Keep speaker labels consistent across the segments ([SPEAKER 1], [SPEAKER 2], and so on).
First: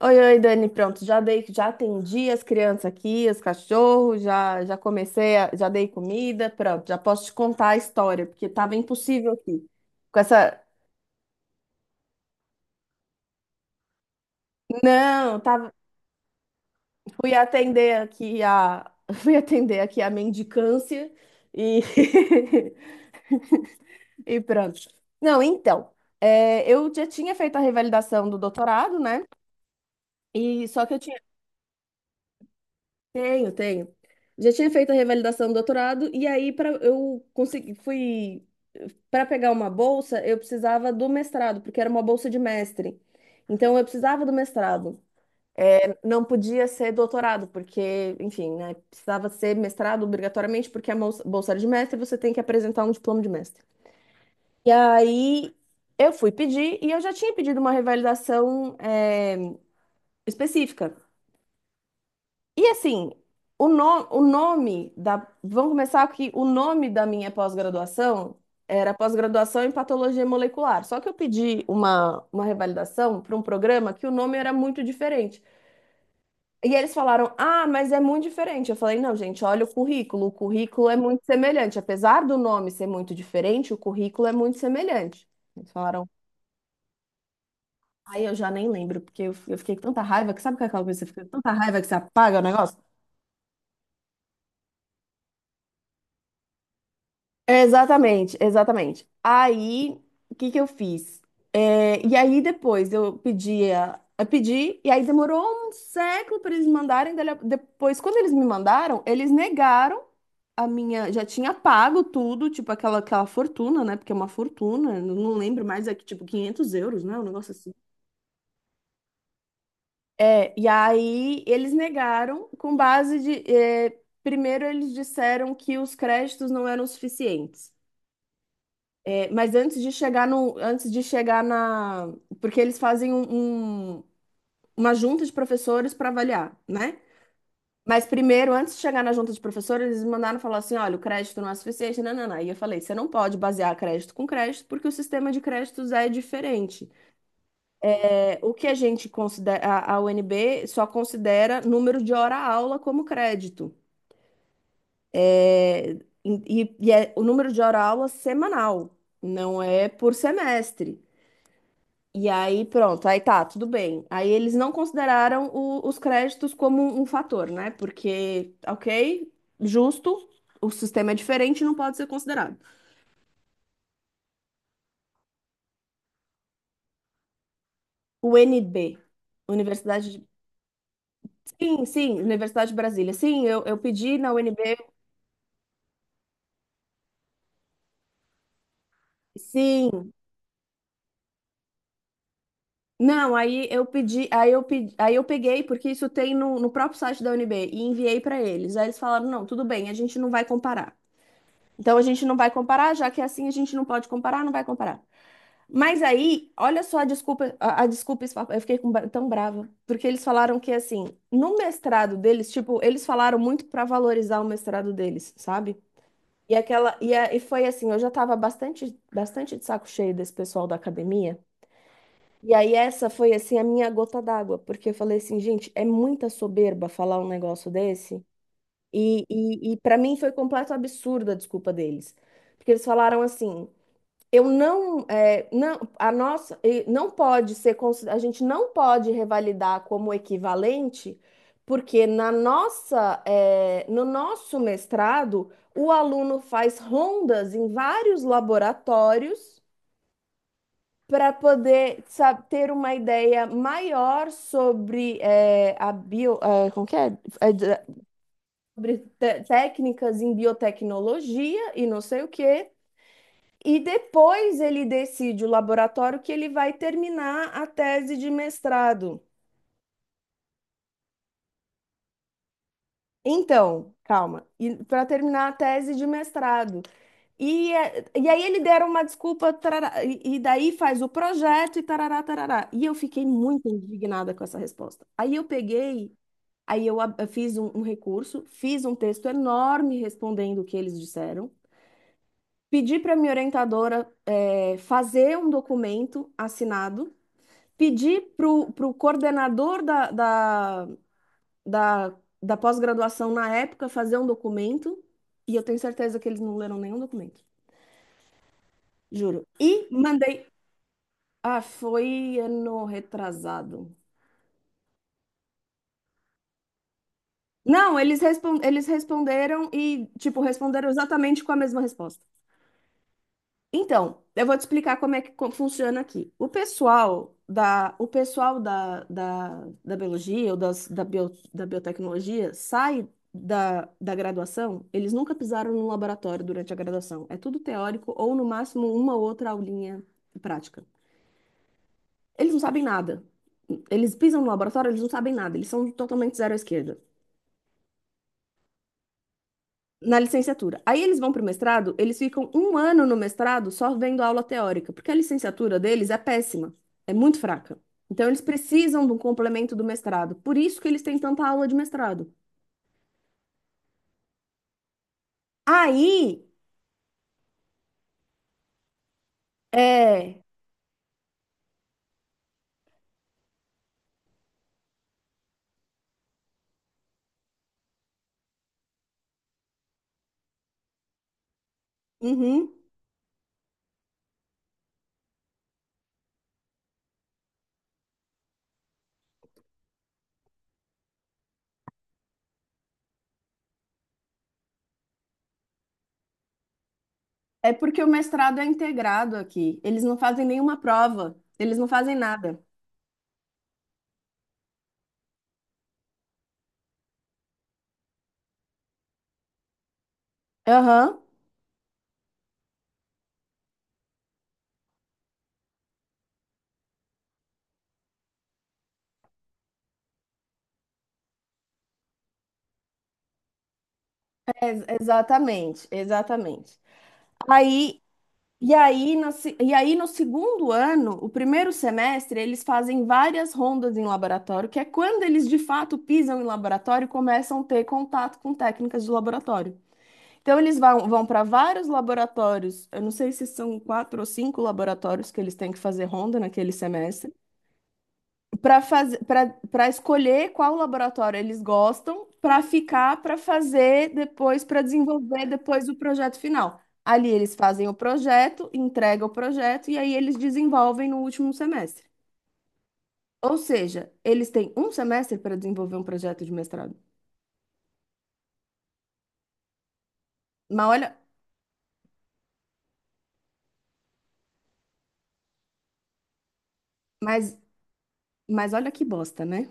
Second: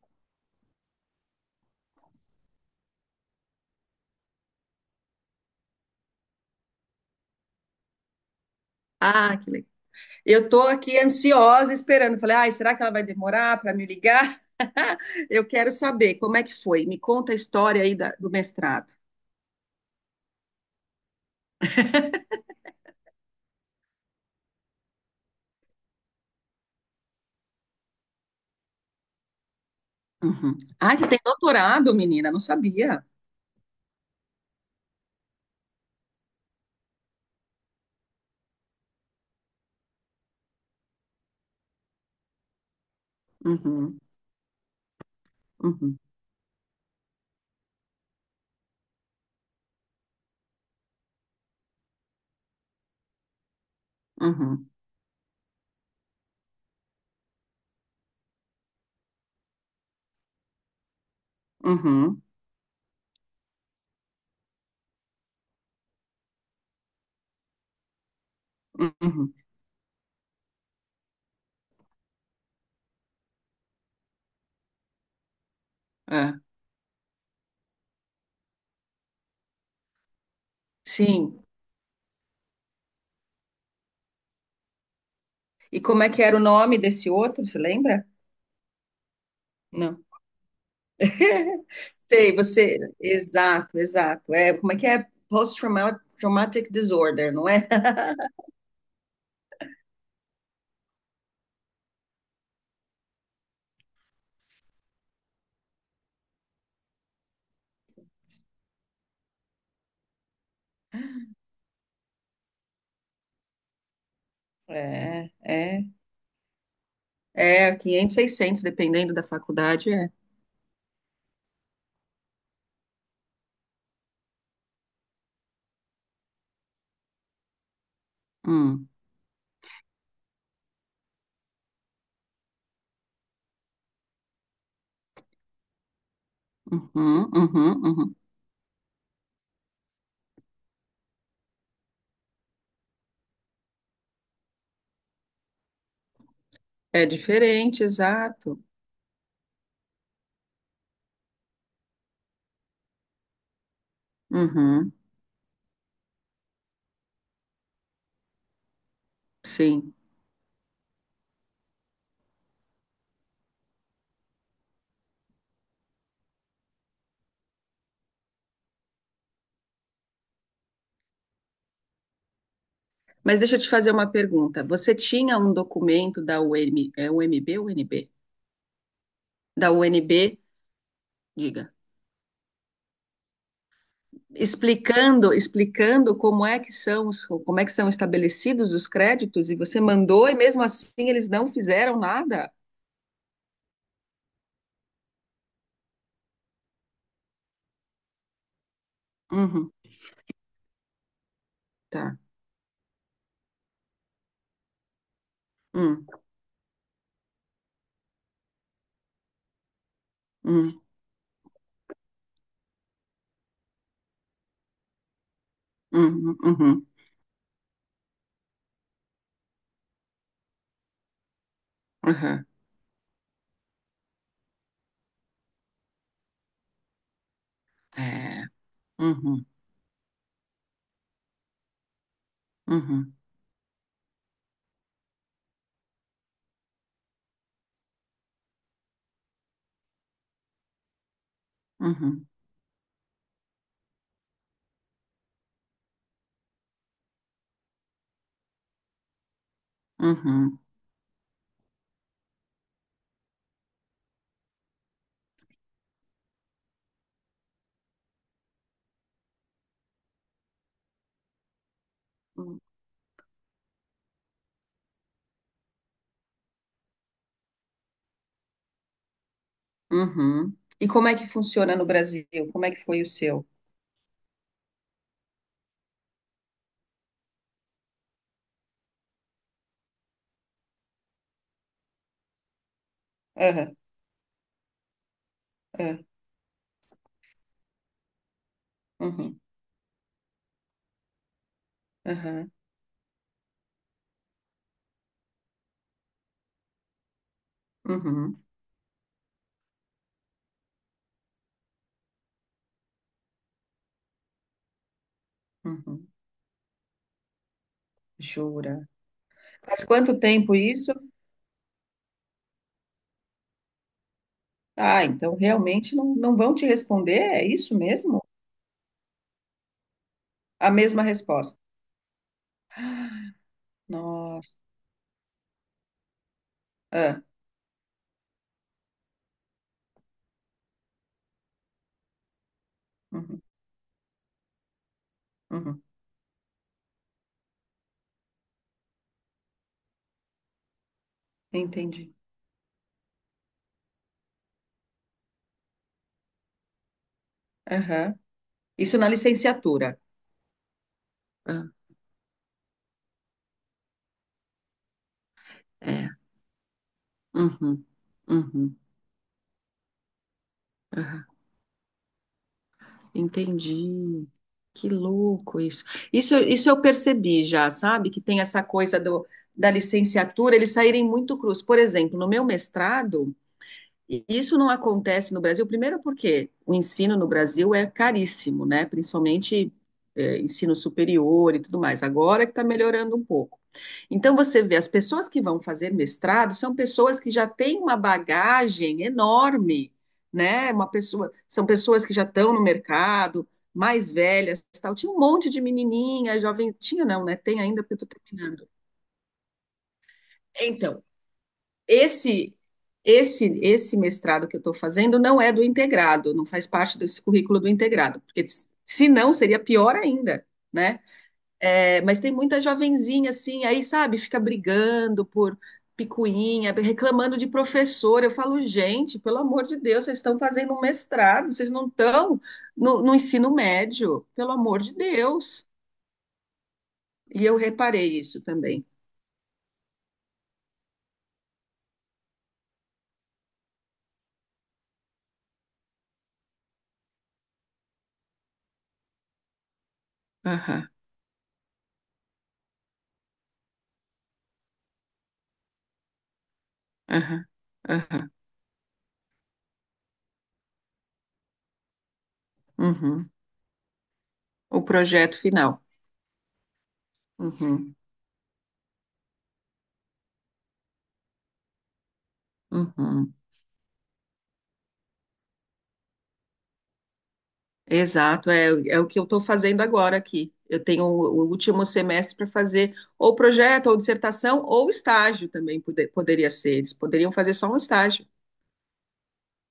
[SPEAKER 1] Oi, oi, Dani, pronto, já dei, já atendi as crianças aqui, os cachorros, já comecei, já dei comida, pronto, já posso te contar a história, porque tava impossível
[SPEAKER 2] Ah, que
[SPEAKER 1] aqui.
[SPEAKER 2] legal.
[SPEAKER 1] Com
[SPEAKER 2] Eu
[SPEAKER 1] essa,
[SPEAKER 2] tô aqui ansiosa esperando. Falei, ai, será que ela vai demorar para me ligar?
[SPEAKER 1] não,
[SPEAKER 2] Eu quero
[SPEAKER 1] tava,
[SPEAKER 2] saber como é que foi. Me conta
[SPEAKER 1] fui
[SPEAKER 2] a história
[SPEAKER 1] atender
[SPEAKER 2] aí do
[SPEAKER 1] aqui a,
[SPEAKER 2] mestrado.
[SPEAKER 1] fui atender aqui a mendicância e e pronto. Não, então, eu já tinha feito a revalidação do doutorado, né?
[SPEAKER 2] Uhum.
[SPEAKER 1] E só que
[SPEAKER 2] Ah,
[SPEAKER 1] eu
[SPEAKER 2] você tem
[SPEAKER 1] tinha
[SPEAKER 2] doutorado, menina? Não sabia.
[SPEAKER 1] Tenho, tenho. Já tinha feito a revalidação do doutorado e aí para eu conseguir fui para pegar uma bolsa, eu precisava do mestrado, porque era uma bolsa de mestre. Então eu
[SPEAKER 2] Uhum,
[SPEAKER 1] precisava do mestrado. É,
[SPEAKER 2] uhum,
[SPEAKER 1] não podia ser doutorado, porque, enfim, né, precisava ser mestrado obrigatoriamente, porque a bolsa era de mestre, você tem que apresentar um diploma de mestre.
[SPEAKER 2] uhum,
[SPEAKER 1] E aí eu fui pedir e eu já tinha pedido uma revalidação, específica.
[SPEAKER 2] uhum,
[SPEAKER 1] E assim, o, no- o nome da. Vamos começar aqui. O nome da minha pós-graduação era
[SPEAKER 2] uhum.
[SPEAKER 1] pós-graduação em patologia molecular. Só que eu pedi uma revalidação para um programa que o nome era muito diferente.
[SPEAKER 2] É.
[SPEAKER 1] E eles falaram: Ah, mas é muito diferente. Eu falei: Não, gente, olha o currículo. O currículo é muito
[SPEAKER 2] Sim.
[SPEAKER 1] semelhante. Apesar do nome ser muito diferente, o currículo é muito semelhante. Eles
[SPEAKER 2] E como
[SPEAKER 1] falaram:
[SPEAKER 2] é que era o nome desse outro? Você lembra?
[SPEAKER 1] Ai, eu já nem lembro, porque eu fiquei com tanta
[SPEAKER 2] Não.
[SPEAKER 1] raiva que sabe aquela coisa que você fica com tanta raiva que você
[SPEAKER 2] Sei,
[SPEAKER 1] apaga o negócio?
[SPEAKER 2] você. Exato, exato. É, como é que é? Post-traumatic disorder, não é?
[SPEAKER 1] Exatamente, exatamente. Aí, o que que eu fiz? E aí depois eu pedia, eu pedi, e aí demorou um século para eles me mandarem. Depois, quando eles me mandaram, eles negaram a minha, já tinha pago tudo, tipo aquela fortuna, né? Porque é uma fortuna, eu
[SPEAKER 2] É,
[SPEAKER 1] não lembro
[SPEAKER 2] é.
[SPEAKER 1] mais, é que tipo 500 euros, né? Um negócio assim.
[SPEAKER 2] É, 500, 600, dependendo da faculdade, é.
[SPEAKER 1] E aí eles negaram com base de, primeiro eles disseram que os créditos não eram suficientes.
[SPEAKER 2] Hum,
[SPEAKER 1] Mas antes de chegar no, antes de chegar na, porque eles fazem uma junta de professores para avaliar, né?
[SPEAKER 2] uhum, uhum,
[SPEAKER 1] Mas
[SPEAKER 2] uhum.
[SPEAKER 1] primeiro, antes de chegar na junta de professores, eles me mandaram falar assim, olha, o crédito não é suficiente, não, não, não. E eu falei, você não pode basear crédito com crédito, porque o sistema de créditos é diferente.
[SPEAKER 2] É diferente,
[SPEAKER 1] É, o
[SPEAKER 2] exato.
[SPEAKER 1] que a gente considera, a UNB só considera número de hora-aula como crédito.
[SPEAKER 2] Uhum,
[SPEAKER 1] É, E é o número de hora-aula semanal, não é
[SPEAKER 2] sim.
[SPEAKER 1] por semestre. E aí, pronto, aí tá, tudo bem. Aí eles não consideraram os créditos como um fator, né? Porque, ok, justo, o sistema é diferente, não pode ser considerado.
[SPEAKER 2] Mas deixa eu te fazer uma pergunta. Você tinha um documento da UM, é UMB ou UNB?
[SPEAKER 1] UNB,
[SPEAKER 2] Da
[SPEAKER 1] Universidade de...
[SPEAKER 2] UNB, diga,
[SPEAKER 1] Sim, sim, Universidade de Brasília. Sim, eu pedi na UNB.
[SPEAKER 2] explicando, explicando como é que são estabelecidos os créditos e você
[SPEAKER 1] Sim.
[SPEAKER 2] mandou e mesmo assim eles não fizeram nada?
[SPEAKER 1] Não, aí eu pedi, aí eu peguei, porque isso tem no próprio site da UNB, e enviei para eles. Aí eles falaram, não, tudo
[SPEAKER 2] Uhum,
[SPEAKER 1] bem, a gente não vai comparar. Então a
[SPEAKER 2] tá.
[SPEAKER 1] gente não vai comparar, já que é assim a gente não pode comparar, não vai comparar. Mas
[SPEAKER 2] Hum,
[SPEAKER 1] aí, olha só a desculpa, a desculpa, eu fiquei com tão brava, porque eles falaram que
[SPEAKER 2] hum,
[SPEAKER 1] assim, no mestrado deles, tipo, eles falaram muito para valorizar o mestrado deles, sabe?
[SPEAKER 2] uhum,
[SPEAKER 1] E
[SPEAKER 2] uhum,
[SPEAKER 1] aquela e foi assim, eu já tava bastante bastante de saco cheio desse pessoal da academia.
[SPEAKER 2] uhum.
[SPEAKER 1] E aí essa foi assim a minha gota d'água, porque eu falei assim, gente, é muita soberba falar um negócio desse.
[SPEAKER 2] É,
[SPEAKER 1] E,
[SPEAKER 2] uhum,
[SPEAKER 1] e, e para mim foi completo absurdo a desculpa deles. Porque eles
[SPEAKER 2] uhum.
[SPEAKER 1] falaram assim, eu não, é, não, a nossa, não pode ser, a gente não pode revalidar como equivalente, porque
[SPEAKER 2] Uhum,
[SPEAKER 1] na nossa, no nosso mestrado, o aluno faz rondas em vários laboratórios
[SPEAKER 2] uhum,
[SPEAKER 1] para poder ter uma ideia maior sobre a bio, como que é? Sobre técnicas em biotecnologia e não sei o quê. E depois ele decide o laboratório que ele vai terminar a tese de mestrado.
[SPEAKER 2] uhum. E como é que funciona no Brasil? Como é que foi o seu?
[SPEAKER 1] Então, calma, para terminar a tese de mestrado. E aí ele deram uma desculpa, tarará, e daí faz o projeto e tarará, tarará. E eu fiquei muito
[SPEAKER 2] Aham,
[SPEAKER 1] indignada com essa resposta. Aí eu
[SPEAKER 2] ah,
[SPEAKER 1] peguei, eu fiz um recurso, fiz um texto
[SPEAKER 2] uhum,
[SPEAKER 1] enorme respondendo o que eles disseram,
[SPEAKER 2] aham,
[SPEAKER 1] pedi para minha orientadora, fazer um documento assinado pedi
[SPEAKER 2] uhum,
[SPEAKER 1] para o coordenador da, da, da pós-graduação na época fazer um documento, e eu tenho
[SPEAKER 2] uhum.
[SPEAKER 1] certeza que eles não leram nenhum documento,
[SPEAKER 2] Jura?
[SPEAKER 1] juro.
[SPEAKER 2] Faz
[SPEAKER 1] E
[SPEAKER 2] quanto
[SPEAKER 1] mandei.
[SPEAKER 2] tempo isso?
[SPEAKER 1] Ah, foi ano retrasado.
[SPEAKER 2] Ah, então realmente não, não vão te responder? É isso
[SPEAKER 1] Não,
[SPEAKER 2] mesmo?
[SPEAKER 1] eles responderam e, tipo,
[SPEAKER 2] A
[SPEAKER 1] responderam
[SPEAKER 2] mesma
[SPEAKER 1] exatamente com a
[SPEAKER 2] resposta.
[SPEAKER 1] mesma resposta. Então, eu
[SPEAKER 2] Nossa.
[SPEAKER 1] vou te explicar como é que funciona aqui. O
[SPEAKER 2] Ah,
[SPEAKER 1] pessoal da, o pessoal da, da, da biologia ou da biotecnologia sai
[SPEAKER 2] uhum,
[SPEAKER 1] da graduação, eles nunca pisaram
[SPEAKER 2] uhum.
[SPEAKER 1] no laboratório durante a graduação. É tudo teórico ou, no máximo, uma ou outra aulinha prática.
[SPEAKER 2] Entendi.
[SPEAKER 1] Eles não sabem nada. Eles pisam no laboratório, eles não sabem nada. Eles são totalmente zero à esquerda.
[SPEAKER 2] Aham. Isso na licenciatura.
[SPEAKER 1] Na licenciatura. Aí eles vão para o
[SPEAKER 2] Ah,
[SPEAKER 1] mestrado, eles ficam um ano no mestrado só vendo aula teórica, porque a licenciatura
[SPEAKER 2] é.
[SPEAKER 1] deles é péssima, é muito fraca.
[SPEAKER 2] Uhum,
[SPEAKER 1] Então eles
[SPEAKER 2] uhum,
[SPEAKER 1] precisam de um complemento do mestrado, por isso que eles têm
[SPEAKER 2] aham.
[SPEAKER 1] tanta aula de mestrado.
[SPEAKER 2] Entendi. Que louco isso. Isso,
[SPEAKER 1] Aí
[SPEAKER 2] isso eu percebi já, sabe? Que tem essa coisa do, da
[SPEAKER 1] é,
[SPEAKER 2] licenciatura, eles saírem muito cruz. Por exemplo, no meu mestrado, e isso não acontece no Brasil, primeiro porque o ensino no Brasil é caríssimo, né? Principalmente ensino superior e tudo mais. Agora que está
[SPEAKER 1] uhum,
[SPEAKER 2] melhorando um pouco. Então você vê, as pessoas que vão fazer mestrado são pessoas que já têm uma bagagem enorme, né? Uma pessoa, são pessoas que já estão no mercado, mais velhas, tal. Tinha um monte de menininha, jovem, tinha não, né? Tem
[SPEAKER 1] é
[SPEAKER 2] ainda porque
[SPEAKER 1] porque o
[SPEAKER 2] eu estou
[SPEAKER 1] mestrado é
[SPEAKER 2] terminando.
[SPEAKER 1] integrado aqui, eles não fazem nenhuma
[SPEAKER 2] Então,
[SPEAKER 1] prova, eles não fazem
[SPEAKER 2] esse,
[SPEAKER 1] nada.
[SPEAKER 2] esse mestrado que eu estou fazendo não é do integrado, não faz parte desse currículo do integrado, porque se não seria pior ainda, né?
[SPEAKER 1] Aham,
[SPEAKER 2] É, mas tem muita jovenzinha assim, aí sabe, fica brigando por picuinha, reclamando de professor. Eu falo, gente, pelo amor de Deus, vocês estão fazendo um mestrado, vocês não estão no ensino médio, pelo amor
[SPEAKER 1] ex-
[SPEAKER 2] de Deus.
[SPEAKER 1] exatamente, exatamente.
[SPEAKER 2] E eu
[SPEAKER 1] Aí
[SPEAKER 2] reparei isso
[SPEAKER 1] E
[SPEAKER 2] também.
[SPEAKER 1] aí, na se- e aí, no segundo ano, o primeiro semestre, eles fazem várias rondas em laboratório, que é quando eles de fato pisam em laboratório e começam a ter contato com técnicas de laboratório. Então, eles
[SPEAKER 2] Aham,
[SPEAKER 1] vão para vários laboratórios, eu não sei se são quatro ou cinco laboratórios que eles têm que fazer ronda naquele semestre
[SPEAKER 2] aham, aham.
[SPEAKER 1] para fazer para escolher qual laboratório eles gostam para ficar
[SPEAKER 2] Uhum.
[SPEAKER 1] para fazer depois
[SPEAKER 2] O
[SPEAKER 1] para
[SPEAKER 2] projeto
[SPEAKER 1] desenvolver
[SPEAKER 2] final.
[SPEAKER 1] depois o projeto final. Ali eles fazem o
[SPEAKER 2] Uhum,
[SPEAKER 1] projeto, entregam o projeto e aí eles desenvolvem no último semestre.
[SPEAKER 2] uhum.
[SPEAKER 1] Ou seja, eles têm um semestre para desenvolver um projeto de mestrado.
[SPEAKER 2] Exato, é, é o que eu estou fazendo agora aqui. Eu
[SPEAKER 1] Mas
[SPEAKER 2] tenho
[SPEAKER 1] olha,
[SPEAKER 2] o último semestre para fazer ou projeto, ou dissertação, ou estágio também poderia ser. Eles poderiam fazer
[SPEAKER 1] mas,
[SPEAKER 2] só um estágio.
[SPEAKER 1] mas olha que bosta, né?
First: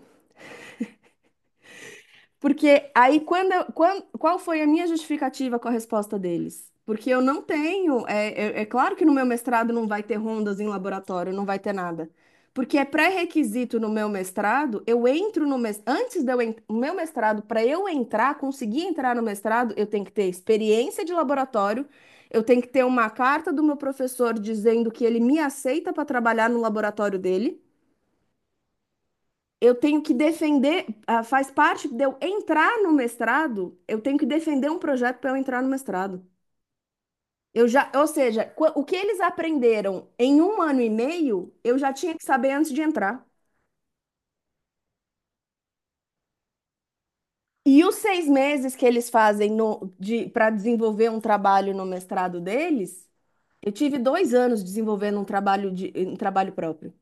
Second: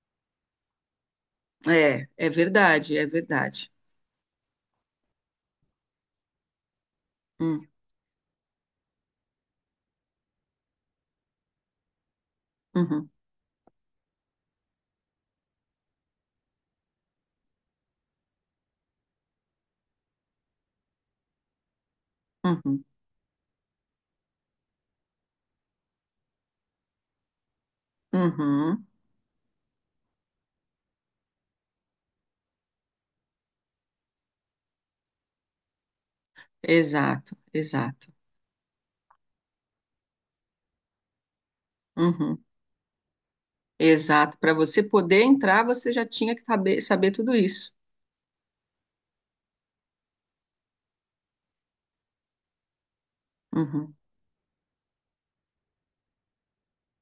[SPEAKER 2] É, é
[SPEAKER 1] Porque
[SPEAKER 2] verdade, é
[SPEAKER 1] aí,
[SPEAKER 2] verdade.
[SPEAKER 1] qual foi a minha justificativa com a resposta deles? Porque eu não
[SPEAKER 2] Hum,
[SPEAKER 1] tenho. É claro que no meu mestrado não vai ter rondas em laboratório, não vai ter nada. Porque é
[SPEAKER 2] uhum,
[SPEAKER 1] pré-requisito no meu mestrado, eu entro no mestrado. Antes de eu en- o meu mestrado, para eu entrar, conseguir entrar no mestrado, eu tenho que ter experiência de laboratório, eu tenho que ter
[SPEAKER 2] uhum,
[SPEAKER 1] uma carta do meu professor dizendo que ele me aceita para trabalhar no laboratório dele
[SPEAKER 2] uhum.
[SPEAKER 1] eu tenho que defender, faz parte de eu entrar no mestrado, eu tenho que defender um projeto para eu entrar no mestrado.
[SPEAKER 2] Exato,
[SPEAKER 1] Eu já, ou
[SPEAKER 2] exato.
[SPEAKER 1] seja, o que eles aprenderam em um ano e meio, eu já tinha que
[SPEAKER 2] Uhum,
[SPEAKER 1] saber antes de entrar.
[SPEAKER 2] exato. Para você poder entrar, você já tinha que saber, saber tudo isso.
[SPEAKER 1] E os 6 meses que eles fazem no, de, para desenvolver um trabalho no mestrado deles, eu
[SPEAKER 2] Uhum,
[SPEAKER 1] tive 2 anos desenvolvendo um trabalho próprio.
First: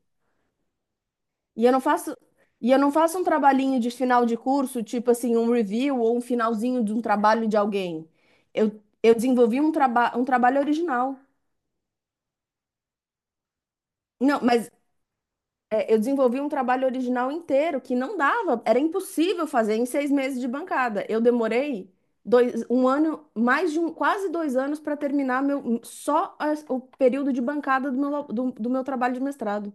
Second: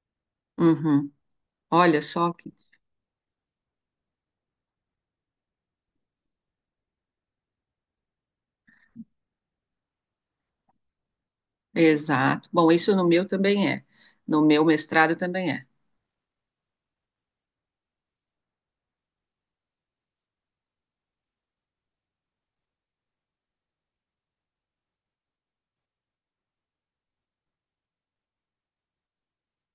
[SPEAKER 2] uhum.
[SPEAKER 1] E eu não
[SPEAKER 2] Olha
[SPEAKER 1] faço,
[SPEAKER 2] só que.
[SPEAKER 1] um trabalhinho de final de curso, tipo assim, um review ou um finalzinho de um trabalho de alguém. Eu desenvolvi um trabalho original.
[SPEAKER 2] Exato. Bom, isso no meu também é.
[SPEAKER 1] Não,
[SPEAKER 2] No meu
[SPEAKER 1] mas
[SPEAKER 2] mestrado também é.
[SPEAKER 1] eu desenvolvi um trabalho original inteiro que não dava, era impossível fazer em 6 meses de bancada. Eu demorei dois, um ano, mais de um, quase 2 anos para terminar meu, só o período de bancada do meu, do meu trabalho de mestrado.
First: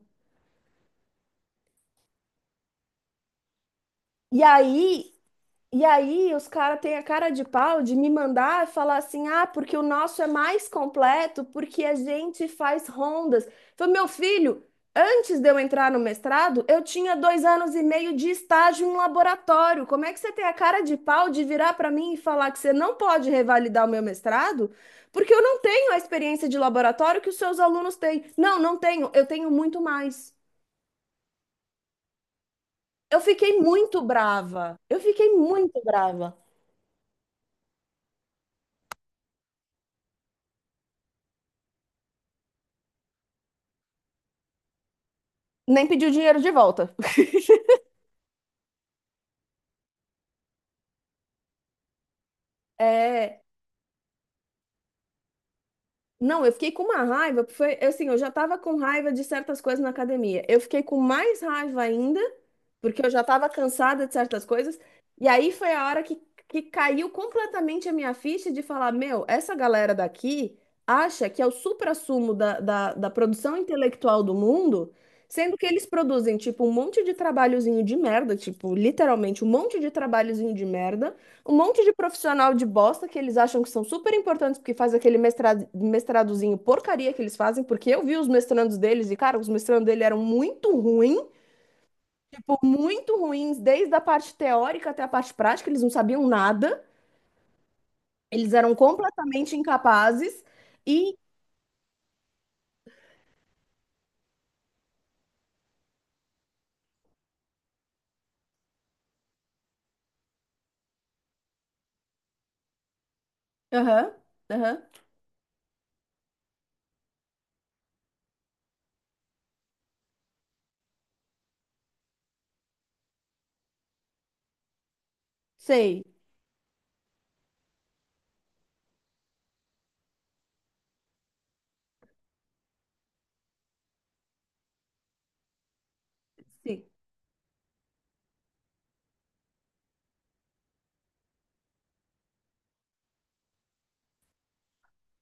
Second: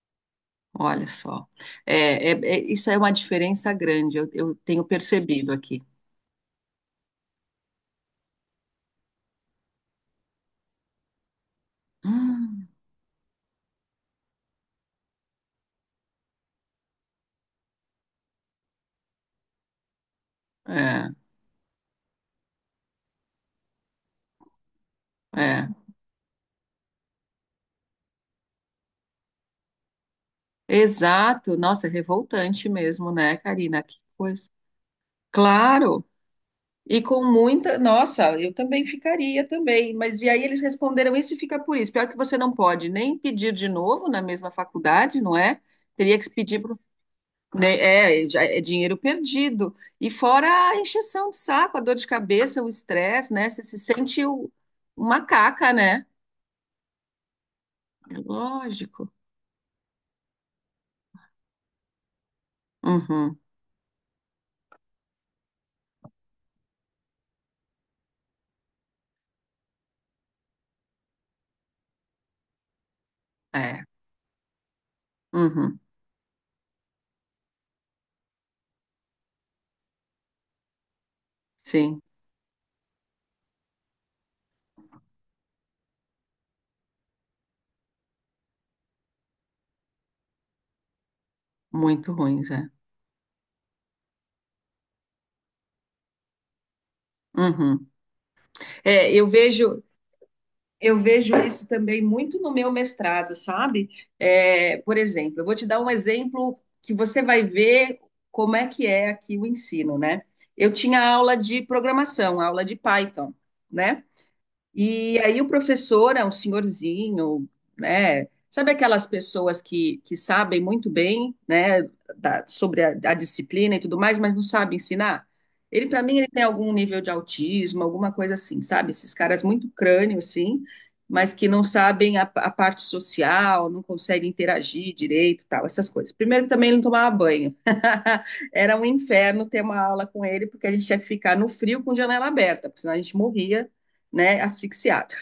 [SPEAKER 2] Olha só. É, isso é uma diferença grande,
[SPEAKER 1] E
[SPEAKER 2] eu tenho
[SPEAKER 1] aí,
[SPEAKER 2] percebido aqui.
[SPEAKER 1] E aí, os caras têm a cara de pau de me mandar falar assim, ah, porque o nosso é mais completo, porque a gente
[SPEAKER 2] Hum.
[SPEAKER 1] faz rondas. Falei, meu filho, antes de eu entrar no mestrado, eu tinha 2 anos e meio de estágio em laboratório. Como é que você tem a cara de
[SPEAKER 2] É,
[SPEAKER 1] pau de virar para mim e falar que você não pode revalidar o meu mestrado? Porque eu não
[SPEAKER 2] é.
[SPEAKER 1] tenho a experiência de laboratório que os seus alunos têm. Não, não tenho, eu tenho muito mais.
[SPEAKER 2] Exato. Nossa, é revoltante mesmo,
[SPEAKER 1] Eu
[SPEAKER 2] né,
[SPEAKER 1] fiquei
[SPEAKER 2] Karina? Que
[SPEAKER 1] muito
[SPEAKER 2] coisa.
[SPEAKER 1] brava. Eu fiquei muito
[SPEAKER 2] Claro.
[SPEAKER 1] brava.
[SPEAKER 2] E com muita. Nossa, eu também ficaria também. Mas e aí eles responderam isso e fica por isso. Pior que você não pode nem pedir de novo na mesma faculdade, não é?
[SPEAKER 1] Nem pedi o
[SPEAKER 2] Teria que
[SPEAKER 1] dinheiro de
[SPEAKER 2] pedir para
[SPEAKER 1] volta.
[SPEAKER 2] né, é, já é dinheiro perdido. E fora a encheção de saco, a dor de cabeça, o estresse,
[SPEAKER 1] É,
[SPEAKER 2] né? Você se sente uma caca, né?
[SPEAKER 1] não, eu fiquei com uma raiva, porque foi é assim, eu já tava com raiva
[SPEAKER 2] Lógico.
[SPEAKER 1] de certas coisas na academia. Eu fiquei com mais raiva ainda, porque eu já
[SPEAKER 2] Uhum,
[SPEAKER 1] tava cansada de certas coisas. E aí foi a hora que caiu completamente a minha ficha de falar, meu, essa galera daqui acha que é o suprassumo da, da produção
[SPEAKER 2] é.
[SPEAKER 1] intelectual do mundo, sendo que
[SPEAKER 2] Uhum,
[SPEAKER 1] eles produzem, tipo, um monte de trabalhozinho de merda, tipo, literalmente um monte de trabalhozinho de merda um monte de
[SPEAKER 2] sim,
[SPEAKER 1] profissional de bosta que eles acham que são super importantes porque faz aquele mestrado, mestradozinho porcaria que eles fazem, porque eu vi os mestrandos deles e, cara, os mestrandos dele eram muito ruins,
[SPEAKER 2] muito ruins,
[SPEAKER 1] tipo,
[SPEAKER 2] é.
[SPEAKER 1] muito ruins, desde a parte teórica até a parte prática, eles não sabiam nada,
[SPEAKER 2] Uhum.
[SPEAKER 1] eles eram
[SPEAKER 2] É,
[SPEAKER 1] completamente incapazes
[SPEAKER 2] eu
[SPEAKER 1] e.
[SPEAKER 2] vejo isso também muito no meu mestrado, sabe? É, por exemplo, eu vou te dar um exemplo que você vai ver como é que é aqui o ensino, né? Eu tinha aula de programação, aula de Python, né?
[SPEAKER 1] Aham, aham,
[SPEAKER 2] E aí o professor é um senhorzinho, né? Sabe aquelas pessoas que sabem muito bem, né, sobre a disciplina e tudo mais, mas não sabem ensinar? Ele, para
[SPEAKER 1] sei.
[SPEAKER 2] mim, ele tem algum nível de autismo, alguma coisa assim, sabe? Esses caras muito crânio, assim, mas que não sabem a parte social, não conseguem interagir direito, tal, essas coisas. Primeiro que também ele não
[SPEAKER 1] Sim.
[SPEAKER 2] tomava banho. Era um inferno ter uma aula com ele, porque a gente tinha que ficar no frio com janela aberta, porque senão a gente morria né, asfixiado,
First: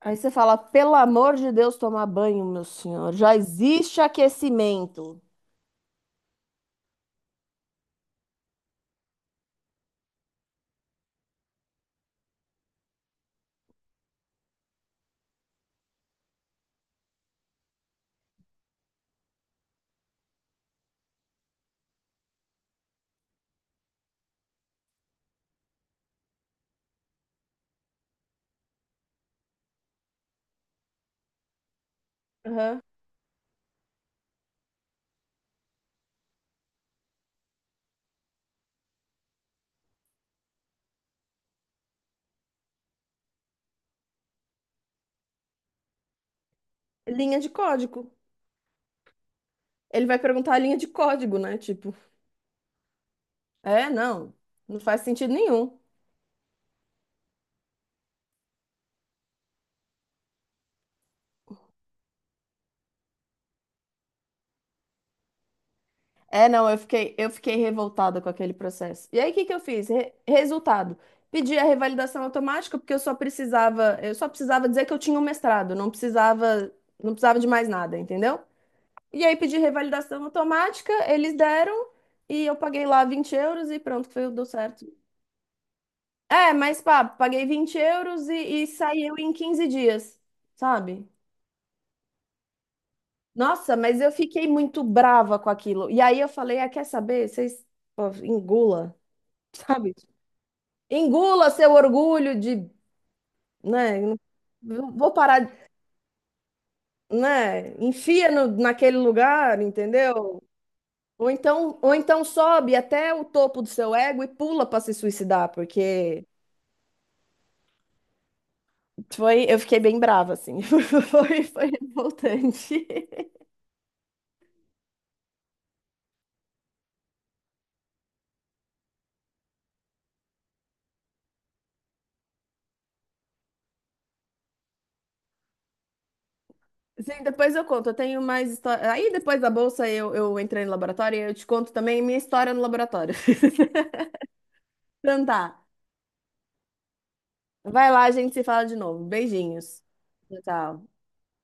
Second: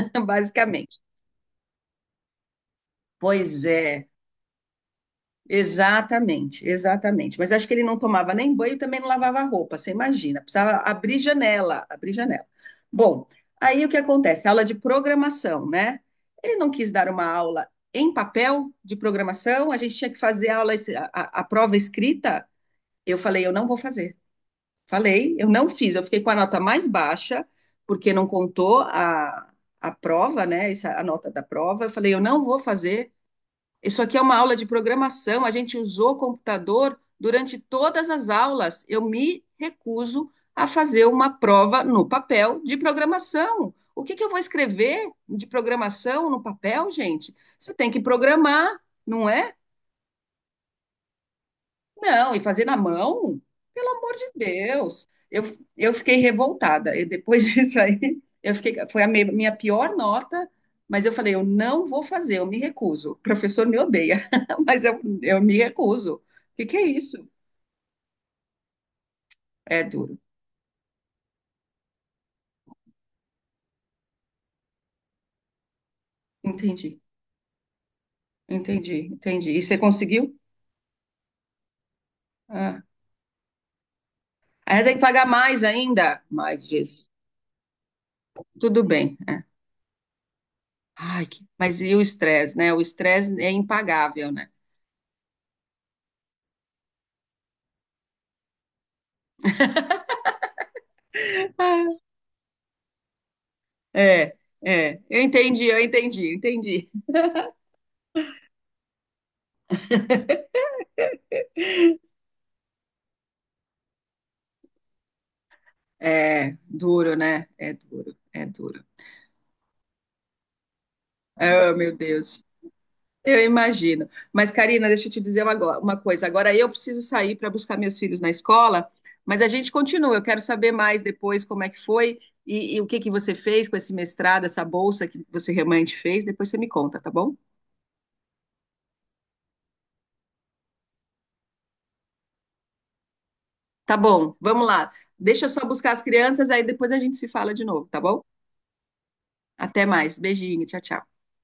[SPEAKER 1] Aí você fala, pelo
[SPEAKER 2] basicamente.
[SPEAKER 1] amor de Deus, tomar banho, meu senhor, já
[SPEAKER 2] Pois
[SPEAKER 1] existe
[SPEAKER 2] é,
[SPEAKER 1] aquecimento.
[SPEAKER 2] exatamente, exatamente. Mas acho que ele não tomava nem banho e também não lavava roupa, você imagina. Precisava abrir janela, abrir janela. Bom, aí o que acontece? Aula de programação, né? Ele não quis dar uma aula em papel de programação, a gente tinha que fazer a aula, a prova escrita. Eu falei, eu não vou fazer. Falei, eu não fiz, eu fiquei com a nota mais baixa, porque não contou a prova, né? Essa, a nota da prova. Eu falei, eu não vou
[SPEAKER 1] Aham.
[SPEAKER 2] fazer. Isso aqui é uma aula de programação, a gente usou computador durante todas as aulas. Eu me recuso a fazer uma prova no papel de programação. O que que eu vou escrever de programação no papel, gente?
[SPEAKER 1] Linha de
[SPEAKER 2] Você tem que
[SPEAKER 1] código.
[SPEAKER 2] programar, não é?
[SPEAKER 1] Ele vai perguntar a linha de código, né? Tipo,
[SPEAKER 2] Não, e fazer na mão? Pelo amor de
[SPEAKER 1] não, não faz
[SPEAKER 2] Deus.
[SPEAKER 1] sentido nenhum.
[SPEAKER 2] Eu fiquei revoltada. E depois disso aí, eu fiquei, foi a minha pior nota, mas eu falei, eu não vou fazer, eu me recuso. O professor me odeia, mas eu me recuso. O
[SPEAKER 1] É,
[SPEAKER 2] que
[SPEAKER 1] não, eu
[SPEAKER 2] que é
[SPEAKER 1] fiquei,
[SPEAKER 2] isso?
[SPEAKER 1] eu fiquei revoltada com aquele processo. E aí, o que que eu
[SPEAKER 2] É
[SPEAKER 1] fiz? Re-
[SPEAKER 2] duro.
[SPEAKER 1] resultado, pedi a revalidação automática porque eu só precisava dizer que eu tinha um mestrado, não precisava,
[SPEAKER 2] Entendi,
[SPEAKER 1] não precisava de mais nada, entendeu?
[SPEAKER 2] entendi,
[SPEAKER 1] E aí
[SPEAKER 2] entendi.
[SPEAKER 1] pedi
[SPEAKER 2] E você
[SPEAKER 1] revalidação
[SPEAKER 2] conseguiu?
[SPEAKER 1] automática, eles deram e eu
[SPEAKER 2] Ah.
[SPEAKER 1] paguei lá 20 euros e pronto, foi, deu
[SPEAKER 2] Aí
[SPEAKER 1] certo.
[SPEAKER 2] tem que pagar mais ainda?
[SPEAKER 1] É,
[SPEAKER 2] Mais
[SPEAKER 1] mas pá,
[SPEAKER 2] disso.
[SPEAKER 1] paguei 20 euros e
[SPEAKER 2] Tudo
[SPEAKER 1] saiu
[SPEAKER 2] bem.
[SPEAKER 1] em
[SPEAKER 2] É.
[SPEAKER 1] 15 dias, sabe?
[SPEAKER 2] Ai, que- mas e o estresse, né? O estresse é
[SPEAKER 1] Nossa, mas eu
[SPEAKER 2] impagável,
[SPEAKER 1] fiquei
[SPEAKER 2] né?
[SPEAKER 1] muito brava com aquilo. E aí eu falei, ah, quer saber? Vocês, pô, engula, sabe? Engula seu
[SPEAKER 2] Ah,
[SPEAKER 1] orgulho de, né? eu
[SPEAKER 2] é,
[SPEAKER 1] não-
[SPEAKER 2] é,
[SPEAKER 1] Vou
[SPEAKER 2] eu
[SPEAKER 1] parar,
[SPEAKER 2] entendi, eu entendi, eu entendi.
[SPEAKER 1] né? Enfia naquele lugar, entendeu? Ou então sobe até o topo do seu ego e pula para se suicidar, porque
[SPEAKER 2] É duro, né? É duro, é duro.
[SPEAKER 1] foi, eu fiquei bem brava, assim. Foi
[SPEAKER 2] Ah, meu Deus,
[SPEAKER 1] revoltante.
[SPEAKER 2] eu imagino. Mas, Karina, deixa eu te dizer uma, uma coisa. Agora eu preciso sair para buscar meus filhos na escola, mas a gente continua. Eu quero saber mais depois como é que foi e o que que você fez com esse mestrado, essa bolsa que você realmente fez. Depois você me conta, tá
[SPEAKER 1] Sim,
[SPEAKER 2] bom?
[SPEAKER 1] depois eu conto. Eu tenho mais história. Aí depois da bolsa eu entrei no laboratório e eu te conto também minha história no laboratório.
[SPEAKER 2] Tá bom, vamos lá.
[SPEAKER 1] Então
[SPEAKER 2] Deixa eu
[SPEAKER 1] tá.
[SPEAKER 2] só buscar as crianças, aí depois a gente se fala de novo,
[SPEAKER 1] Vai
[SPEAKER 2] tá
[SPEAKER 1] lá, a
[SPEAKER 2] bom?
[SPEAKER 1] gente se fala de novo. Beijinhos.
[SPEAKER 2] Até mais.
[SPEAKER 1] Tchau,
[SPEAKER 2] Beijinho, tchau,
[SPEAKER 1] tchau.
[SPEAKER 2] tchau.